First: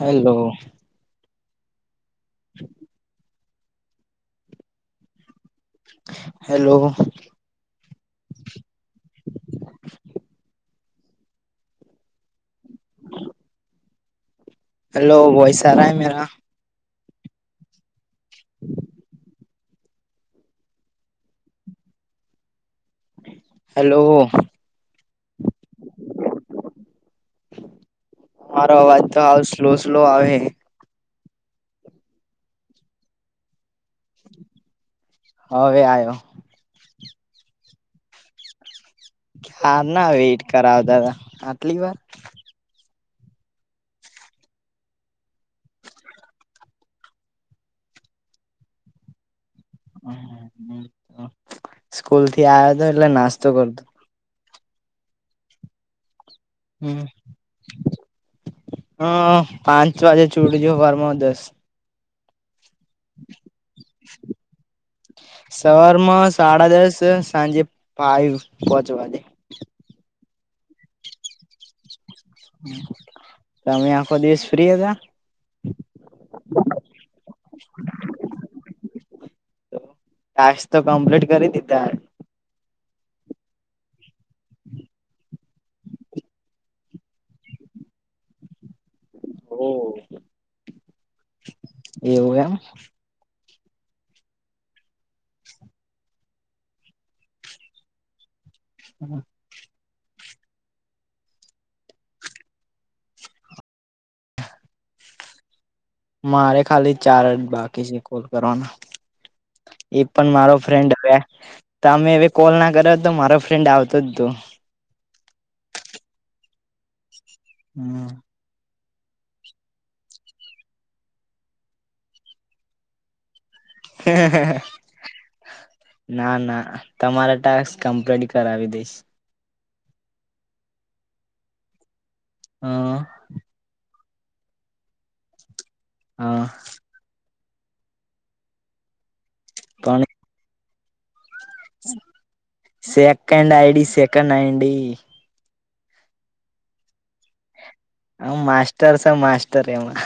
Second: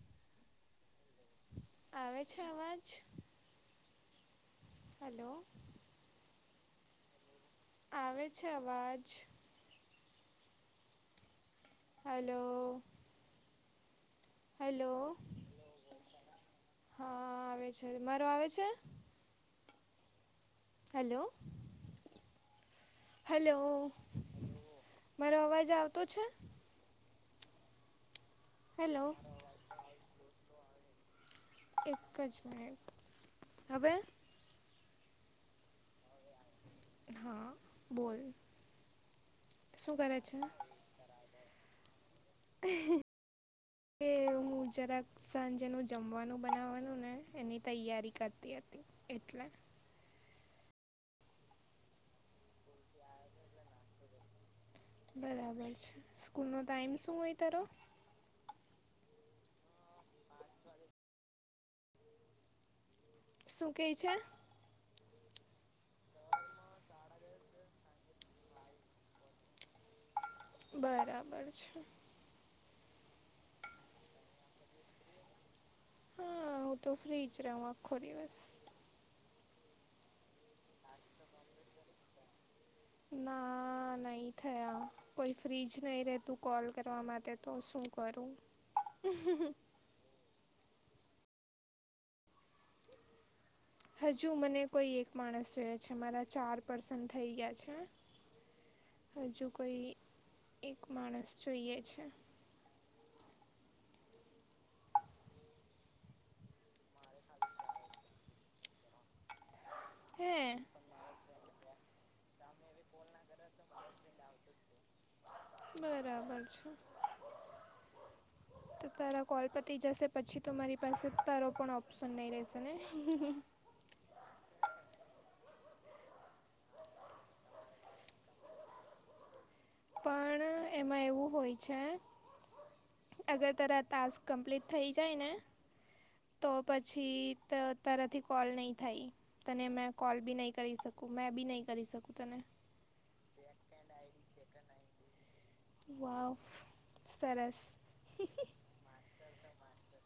Hello આવે છે અવાજ? હલો હેલો આવે છે અવાજ? હલો હલો વોઈશ આ રહા હૈ મેરા? હા આવે છે. મારો આવે છે? હલો હલો હેલો મારો અવાજ આવતો છે? તમારો અવાજ હેલો તો હાવ સ્લો સ્લો આવે હે. એક જ મિનિટ હવે? હવે આયો. હા બોલ. શું ક્યારના કરે છે? વેઇટ કરાવતા તા આટલી વાર? હ કે મુજરાક સાંજેનું જમવાનું બનાવવાનું ને એની તૈયારી કરતી હતી. એટલે. સ્કૂલથી આવ્યો તો એટલે નાસ્તો કર બરાબર છે, સ્કૂલનો ટાઈમ હમ શું હોય તારો? હ પાંચ વાગે [unintelligible] દસ શું કેય છે? સવારમાં સાડા દસ સાંજે ફાઈવ પહોચવા દે બરાબર છે. તમે આખો દિવસ ફ્રી હતા? હા હું તો ફ્રીજ રેવ આખો દિવસ ટાસ્ક તો કમ્પ્લીટ કરી દીધા ના નહી થયા. કોઈ ફ્રીજ નહી રેતું કોલ કરવા માટે તો શું કરું એવું એવું એમ હજુ મને કોઈ એક માણસ છે, મારા ચાર પર્સન થઈ ગયા છે. હજુ કોઈ એક માણસ જોઈએ છે. [inaudible] મારે ખાલી ચાર બાકી છે, કોલ કરવાના એ પણ હે મારો ફ્રેન્ડ હવે તમે કોલ ના કર્યો તો મારો ફ્રેન્ડ આવતો હતો. બરાબર છે. હમ. [unintelligible] તારા કોલ પતી જશે પછી તો મારી પાસે તારો પણ ઓપ્શન નહી રેશે ને [unintelligible] ના ના તમારા ટાસ્ક કોમપલિત કરાવી દઈશ પણ એમાં એવું હોય છે. હ. અગર તારા ટાસ્ક કમ્પ્લીટ થઈ જાય ને તો હ. પછી તો તારાથી કોલ નહીં થાય તને મેં પણ કોલ બી નહીં કરી શ કુ મે બી નહી કરી શકુ તને second ID second ID wow સરસ [unintelligible] તર છે, માસ્તર એમાં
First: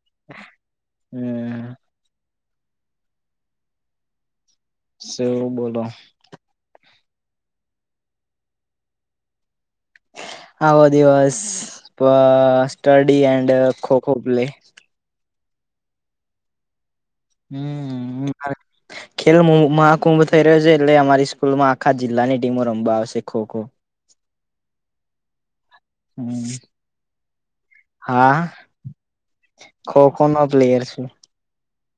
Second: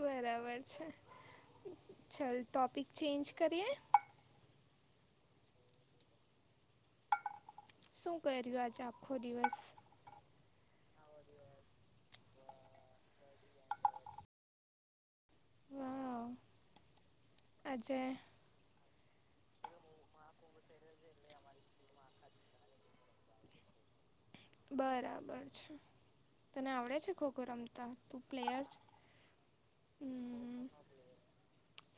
બરાબર છે, હમ ચાલ ટોપિક ચેન્જ કરીએ શુ બોલો શું કર્યું આજે આખો દિવસ આવો દિવસ સ્ટડી એન્ડ ખો ખો પલે વાવ આજે હમ. ખેલ મહાકુંભ થઈ રહ્યો છે, એટલે અમારી સ્કૂલમાં આખા જિલ્લાની ટીમો રમવા આવશે ખો ખો બરાબર છે, તને આવડે છે, ખો ખો રમતા તું પ્લેયર ખો ખો નો હમ, પ્લેયર છુ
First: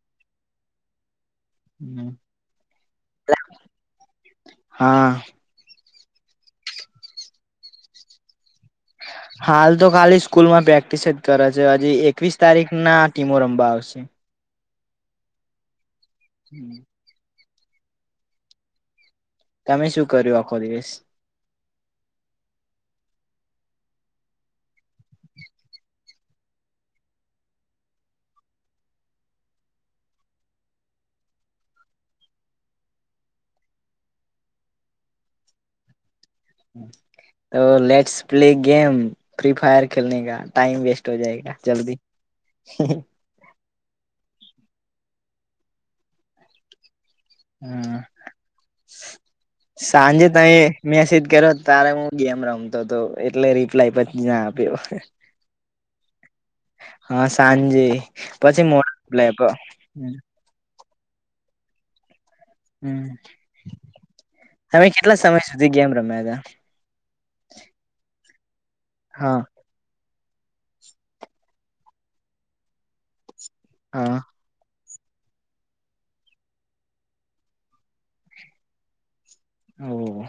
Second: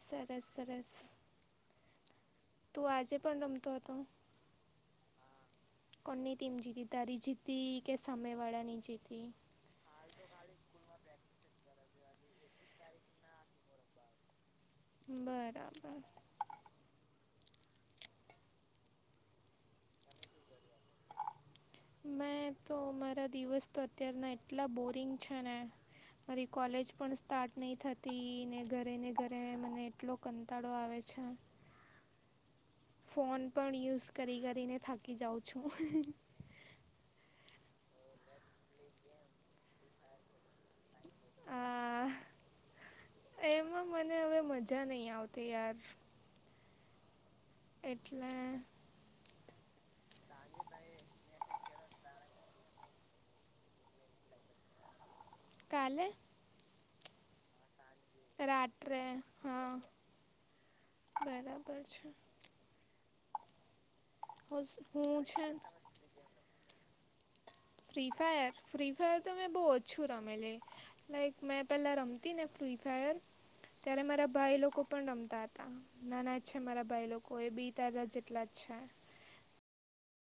સરસ સરસ તું આજે પણ રમતો હતો? હા. કોની ટીમ જીતી તારી જીતી કે સામે વાડાની જીતી. હાલ તો ખાલી સ્કૂલમાં પ્રેક્ટિસ જ કરે છે. હજી એકવીસ તારીખ ના ટીમો રમવા આવશે. બરાબર. [inaudible] તમે શું કર્યું આખો દિવસ. મેં તો મારા દિવસ તો અત્યારના એટલા બોરિંગ છે ને. મારી કોલેજ પણ સ્ટાર્ટ નહી થતી ને ઘરે ને ઘરે મને એટલો કંટાળો આવે છે. ફોન પણ યુઝ કરી-કરીને થાકી જાઉં છું. તો let's play game, free fire ખેલને કા. ટાઈમ વેસ્ટ [unintelligible] જલ્દી. આ એમાં મને હવે મજા નહી આવતી યાર. હા એટલે. [inaudible] સાંજે તેએ મેસેજ કર્યો તારે હું ગેમ રમતો હતો, એટલે રિપ્લાય પણ ના આપ્યો. કાલે. હા, સાંજે પછી મોડો રાત્રે રિપ્લાય આયપો. હા બરાબર છે. હોસ- તમે કેટલા હું સમય છે સુધી ગેમ રમ્યા તા. ફ્રી ફાયર, ફ્રી હતા ફાયર તો હા મેં બો ઓછું રમેલી. લાઈક મેં પેલા રમતીને ફ્રી ફાયર. ત્યારે હા મારા ભાઈ લોકો પણ રમતા હતા. નાના જ છે મારા ભાઈ લોકો એ બી તારા જેટલા જ છે.. હમ.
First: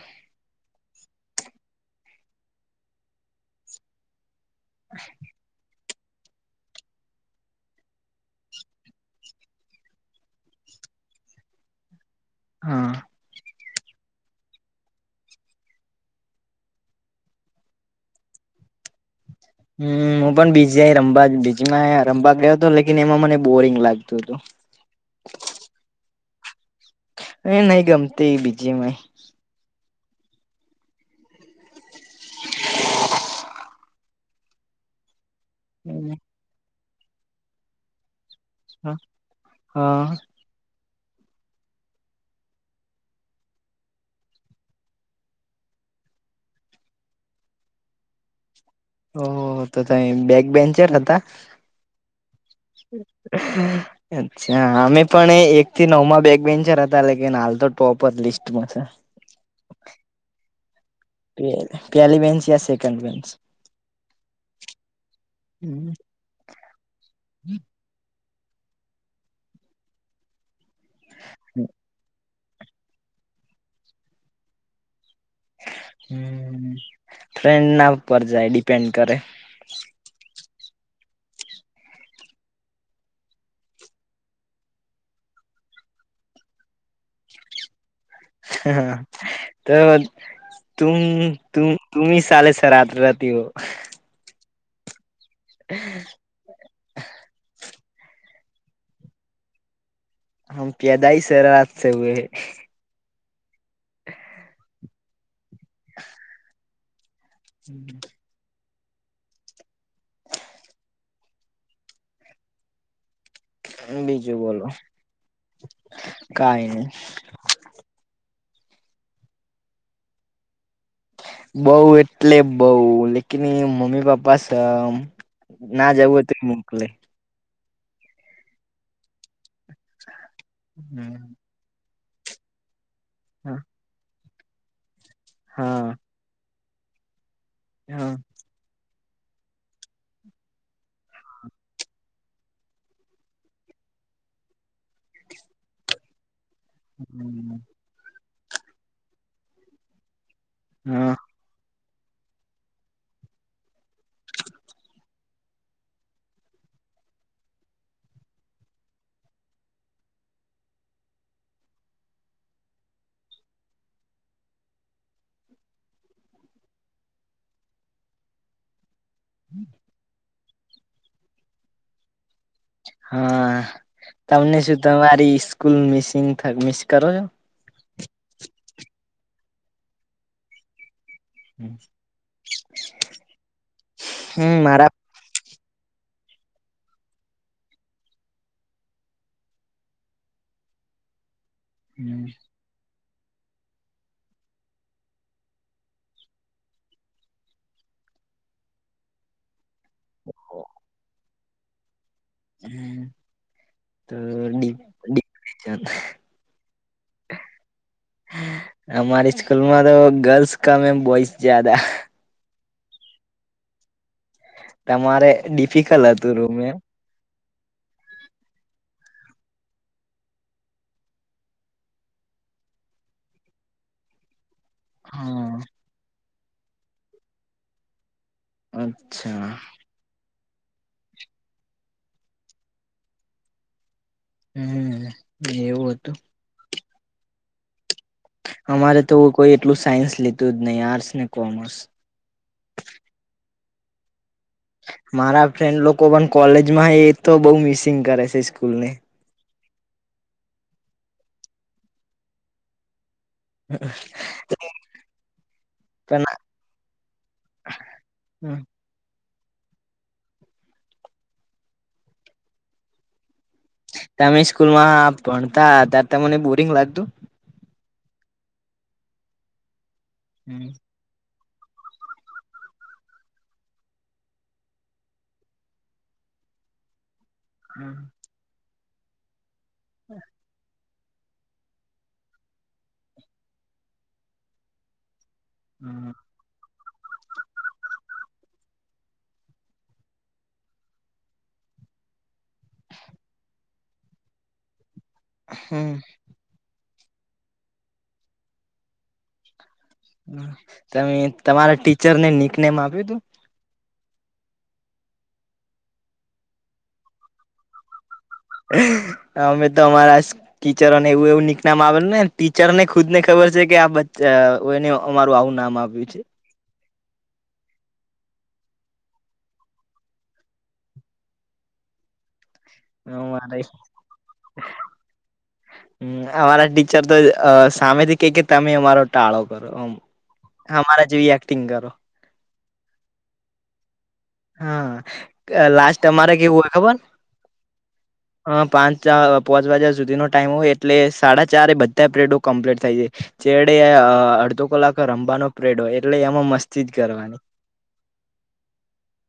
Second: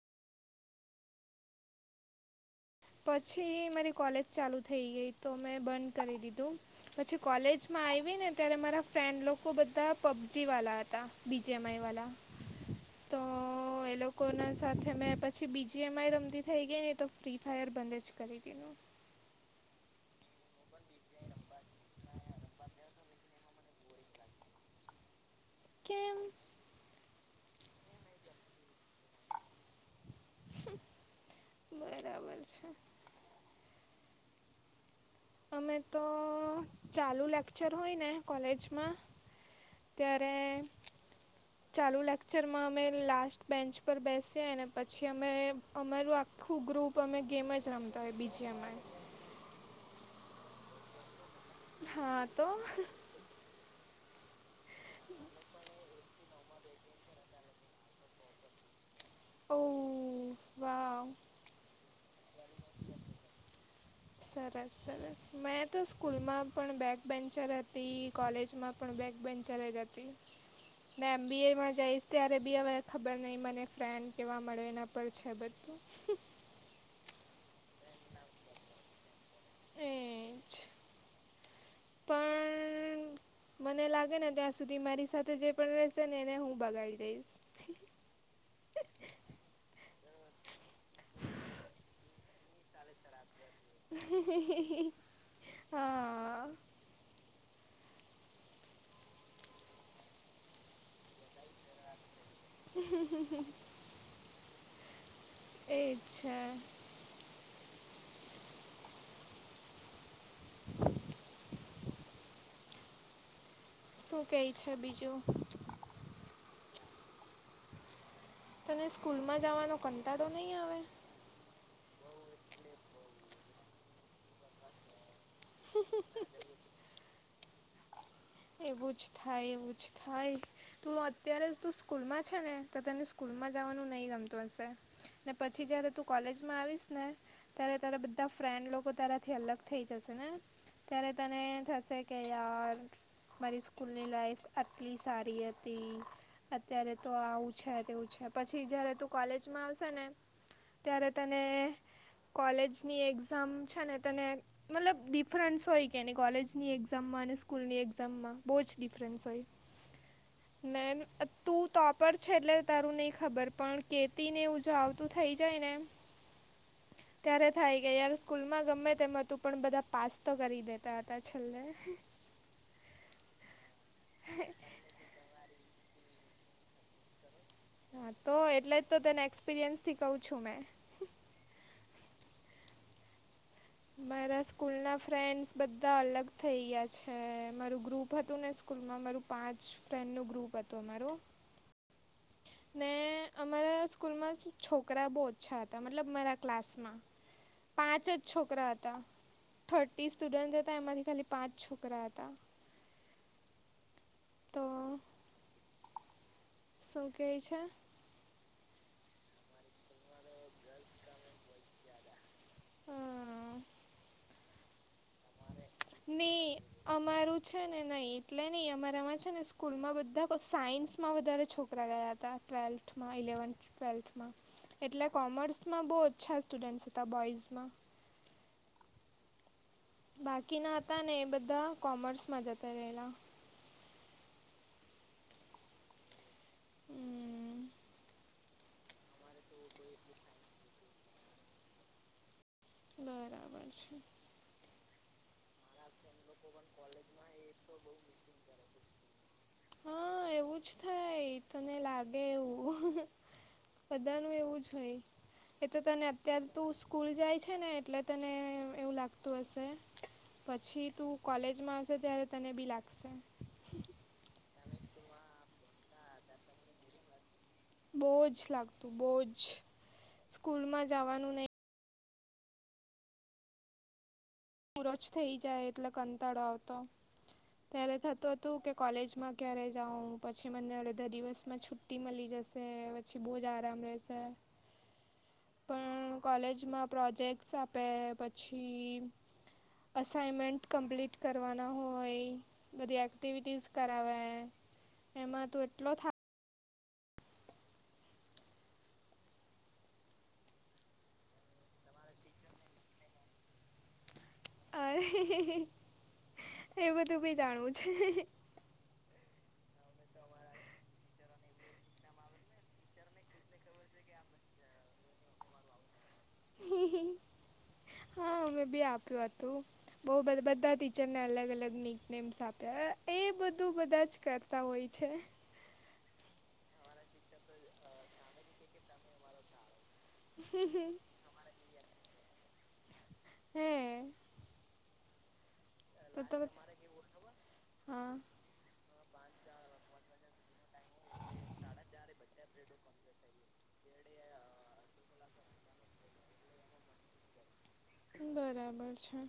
પછી મારી કોલેજ ચાલુ થઈ ગઈ તો મેં બંધ કરી દીધું. પછી કોલેજમાં આયવી ને ત્યારે મારા ફ્રેન્ડ લોકો બધા પબજી વાલા હતા. બીજી એમ આઈ વાલા. હા. તો એ લોકોના સાથે મેં પછી બી જી એમ આઈ રમતી થઈ ગઈ ને તો ફ્રી ફાયર બંધ જ કરી દીધું. હમ્મ, હું પણ બી જી આઈ રમવા બીજી માં રમવા ગયો હતો, લેકિન એમાં મને બોરિંગ લાગતું હતું. કેમ. એ નહી ગમતી બી જી એમ આઈ. બરાબર છે. અમે તો ચાલુ લેક્ચર હોય ને કોલેજમાં હા ત્યારે ચાલુ લેક્ચરમાં અમે લાસ્ટ બેન્ચ પર બેસીએ અને પછી અમે અમારું આખું ગ્રુપ અમે ગેમ જ રમતા હોય બી જી એમાં આઈ. ઓ હો-હો તો તમેં બેગ બેન્ચર હતા. હા તો. [inaudible] અચ્છા, અમે પણ એ એક થી નવમાં બેગ બેન્ચર હતા, લેકિન હાલ તો ટોપ જ લિસ્ટમાં છે. ઓ વાવ. પહેલી બેન્ચ યા સેકન્ડ બેન્ચ. સરસ-સરસ મેં તો સ્કૂલમાં પણ બેગ બેન્ચર હતી. કોલેજમાં પણ બેક બેન્ચર જ હતી ને એમ બી એમાં જઈશ ત્યા બી હવે ખબર નહીં મને ફ્રેન્ડ કેવા મળે એના પર છે, બ ફ્રેન્ડના ઉપર જાય ડિપેન્ડ કરે તે જ પણ મને લાગે ને ત્યાં સુધી મારી સાથે જે પણ રેશે ને એને હું બગાડી દઈશ. હા તો તુમ તુમ [unintelligible] [inaudible] [inaudible] હા [inaudible] [inaudible] તે જ છે. [inaudible] [inaudible] શું કેય છે, બીજું? કાય ની તને સ્કૂલમાં જાવાનો કંટાડો નહીં આવે? બઉ એટલે બઉ લેકીની મમ્મી પપ્પા સમ ના જવું હોય તો મોકલે. એવું જ એવું જ થાય તું અત્યારે તું સ્કૂલમાં છે, ને તો તને સ્કૂલમાં હા જાવાનું નહીં રમતું હશે ને પછી હા જયારે તું કોલેજમાં આવીશ ને ત્યારે તારા બધા ફ્રેન્ડ લોકો તારાથી અલગ થઈ જશે ને ત્યારે તને થશે કે યાર મારી સ્કૂલની લાઈફ આટલી સારી હતી. અત્યારે તો આવું છે, તેવું છે, પછી જયારે તું કોલેજમાં આવશે ને ત્યારે હા તા ને કોલેજની એક્ઝામ છે, ને તને મતલબ ડિફરન્સ હોય કેને કોલેજની એક્ઝામમાં અને સ્કૂલની એક્ ઝામમાં બો જ ડિફરન્સ હોય નેન તું તોપર છે, એટલે તારું નહીં ખબર પણ કેતીનેવું જ આવતું થઈ જાય ને ત્યારે થાય ગયા યાર સ્કૂલમાં ગમે તેમ તું પણ બધા પાસ તો કરી દેતા હતા છેલ્લે હા તમને શું તમારી સ્કૂલ મિસિંગ મિસ કરો છો? હા તો એટલે જ તો તને એક્સપિરિયન્સથી કહઉ છું મેં હમ મારા મારા સ્કૂલના ફ્રેન્ડ્સ બધા અલગ થઈ ગયા છે, મારું ગ્રુપ હતું ને સ્કૂલમાં મારું પાંચ ફ્રેન્ડનું ગ્રુપ હતું અમારું હમ. ને અમારા સ્કૂલમાં છોકરા બો ઓછા હતા મતલબ મારા ક્લાસમાં પાંચ જ છોકરા હતા થર્ટી સ્ટુડન્ટ હતા એમાંથી ખાલી પાંચ છોકરા હતા. હમ. તો [unintelligible] શું કહે છે અમારી સ્કૂલમાં તો ગર્લ્સ કમે બોઈસ જ્યાદા હમ. તમારે ડિફિકલ્ટ હતું નહીં રૂમે એમ? અમારું છે ને નહીં એટલે નહીં અમારામાં છે ને સ્કૂલમાં બધા સાયન્સમાં વધારે છોક [inaudible] તા ટ્વેલ્થમાં ઇલેવન્થ ટ્વેલ્થમાં. એટલે હા કોમર્સમાં બહુ ઓચ્છા સ્ટુડન્ટ્સ હતા બોઇઝમાં. અચ્છા. બાકીના હતા ને એ બધા કોમર્સમાં જતા રહેલા. હમ એવું હતું? હમ અમારે તો કોઈ એટલું સાયન્સ લેતું જ નહીં. આર્ટસ ને કોમર્સ. બરાબર છે. મારા ફ્રેન્ડ લોકો પણ કોલેજમાં એતો બઉ મિસિંગ કરે છે સ્કૂલને. હા એવું જ થાય. તને લાગે એવું. બધાનું એવું જ હોય. એતો તને અત્યારે તું સ્કૂલ જાય છે ને એટલે તને પણ એવું લાગ તું હશે. પછી તું કોલેજમાં હશે ત્યારે તને બી લાગશે. તમે સ્કૂલમાં ભણતા ત્યારે તમને બોરિંગ લાગતું? બોજ જ લાગતું બોજ. હમ સ્કૂલમાં જાવાનું નહી પૂરો જ થઈ જાય એટલે કંટળો આવતો. ત્યારે થતું હતું કે કોલેજમાં ક્યારે જાઉં પછી મને અડધા દિવસમાં છૂ ટી મલી જશે, પછી બહુ જ આરામ રેશે. હહ કોલેજમાં પ્રોજેક્ટ્સ આપે પછી અસાઈમેન્ટ કમ્પ્લીટ કરવાના હોય. બધી એક્ટિવિટીસ કરાવે. એમાં તો એટલો થાક તમે તમારા ટીચરને નીકનેમ આપ્યું તું? અરે એ બધું ભી જાણવું છે. અમે તો અમારા ટિચરોને એવું એવું નીક નામ આપેલુંને ટીચરને ખુદને ખબર છે કે આ બચ અમારું આવું નામ આપ્યું છે. હા અમે બી આપ્યું હતું. બહુ બધ બધાં ટીચરને અલગ અલગ નીકનેમ્સ આપ તા એ અમારે બધું બધા જ કરતા હોય છે. અમારા ટીચર તો સામેથી કે કે તમે મારો ટાળો કરો એમ. અમારા જેવી એક્ટિંગ કરો. હે? હા લાસ્ટ તો અમારે તમે કેવું હોય ખબર હા હ પાંચ પાંચ વાગ્યા સુધીનો ટાઇમ હોય એટલે સાડા ચારે એ બધા પીરડો કમ્પ્લીટ થઈ જાય. છેલે અડધો કલાક રમવાનો પ્રેડ હોય એટલે એમાં મસ્તી જ કરવાની. બરાબર છે.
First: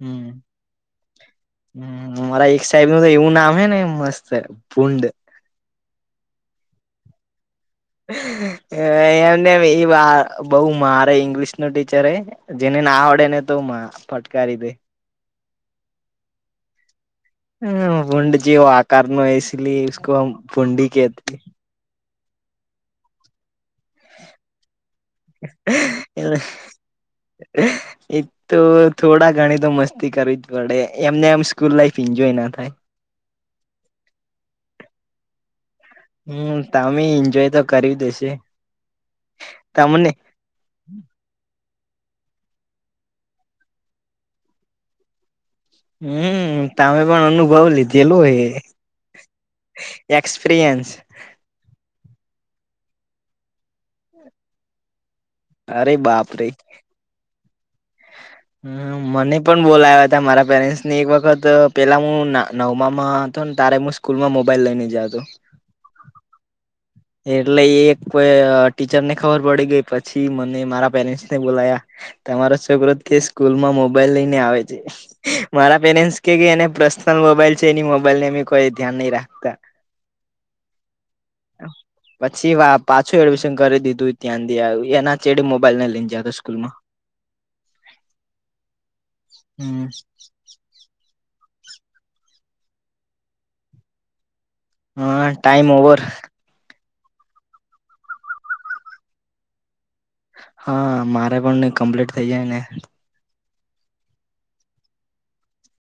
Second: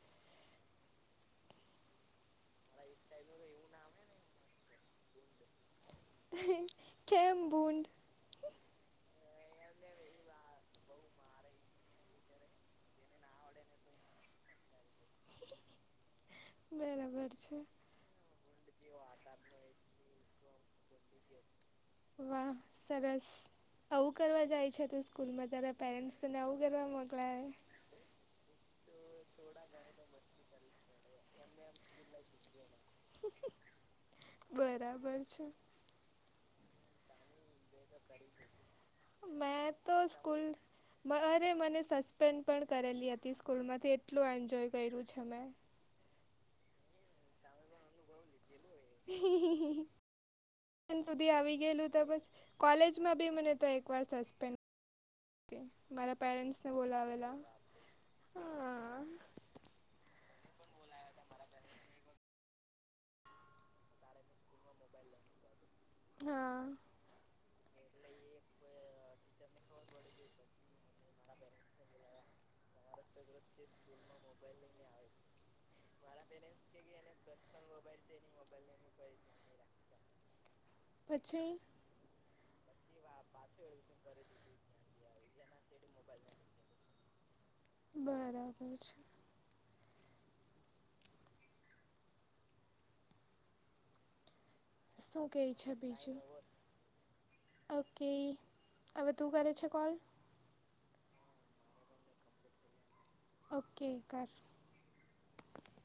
હમ હમ અમારા એક સાહેબનું તો એવું નામ હે ને મસ્ત. સે ભૂંડ. કેમ ભૂંડ? એ એમને એ બહુ મારે ઈંગ્લિશનો ટીચર એ. જેને ના આવડે એને તો મા ફટકારી દે. બરાબર છે ભૂંડ જેવો આ આકારનો ઇસ લીયે ઈસ્કો હમ ભૂંડી કહતે હૈ. વાહ સરસ. આવું કરવા જાય છે તું સ્કૂલમાં તાર પેરેન્ટ્સ તને આવું કરવા મોકલાવે. એ તો થોડા ઘણી તો મસ્તી કરવી જ પડે એમને એમ સ્કૂલ લાઈફ એન્જોય ના થાય. બરાબર છે. હમ્મ તમે એન્જોય તો કર્યું હશે. મેં તો તમને સ્કૂલ અરે મને સસ્પેન્ડ પણ કરેલી હતી સ્કૂલમાંથી એટલું એન્જોય કર્યું છે મેં. હમ્મ તમે પણ અનુભવ લીધેલો હે. એક્સપિરિયન્સ હન શુદ તે આવી ગયેલું તો પછ કોલેજ માં બી મને તો એક વાર સસ્પેન્ડ તે અરે મારા બાપરે પેરેન્ટસને બોલાવેલા હા. હ મને પણ બોલાવ્યા હતા મારા પેરેન્ટ્સને એક વખત પેલા હું નવમામાં હતો ને તારે મુશ સ્કૂલમાં મોબાઈલ લયને જાતો. હા. એટલે એક પે ટીચર ને ખબર પડી ગઈ પછી મને મારા પેરેન્ટ્સ ને બોલાયા તમારો છોકરો કે સ્કૂલમાં મોબાઈલ લઈને આવે છે. મારા પરેન્ટ્સ કે એને પર્સનલ મોબાઈલ છે એની મોબાઈલ છે એની અમ કોઈ ધ્યાન નહી રાખતા પછી પછી વા પાછું એડમિશન કરી દીધું ત્યાંન ત્યાં એના ચડીે મોબાઈલ ન લઈને જતો સ્કૂલમાં. બરાબર છે. હમ્મ. હ શું કેઈ ટાઈમ છે ઓવર બીજું? ઓકે હવે તું કરે છે કોલ? હા, મારે પણ ની કમ્પ્લીટ થઇ જાય ને. ઓકે કર.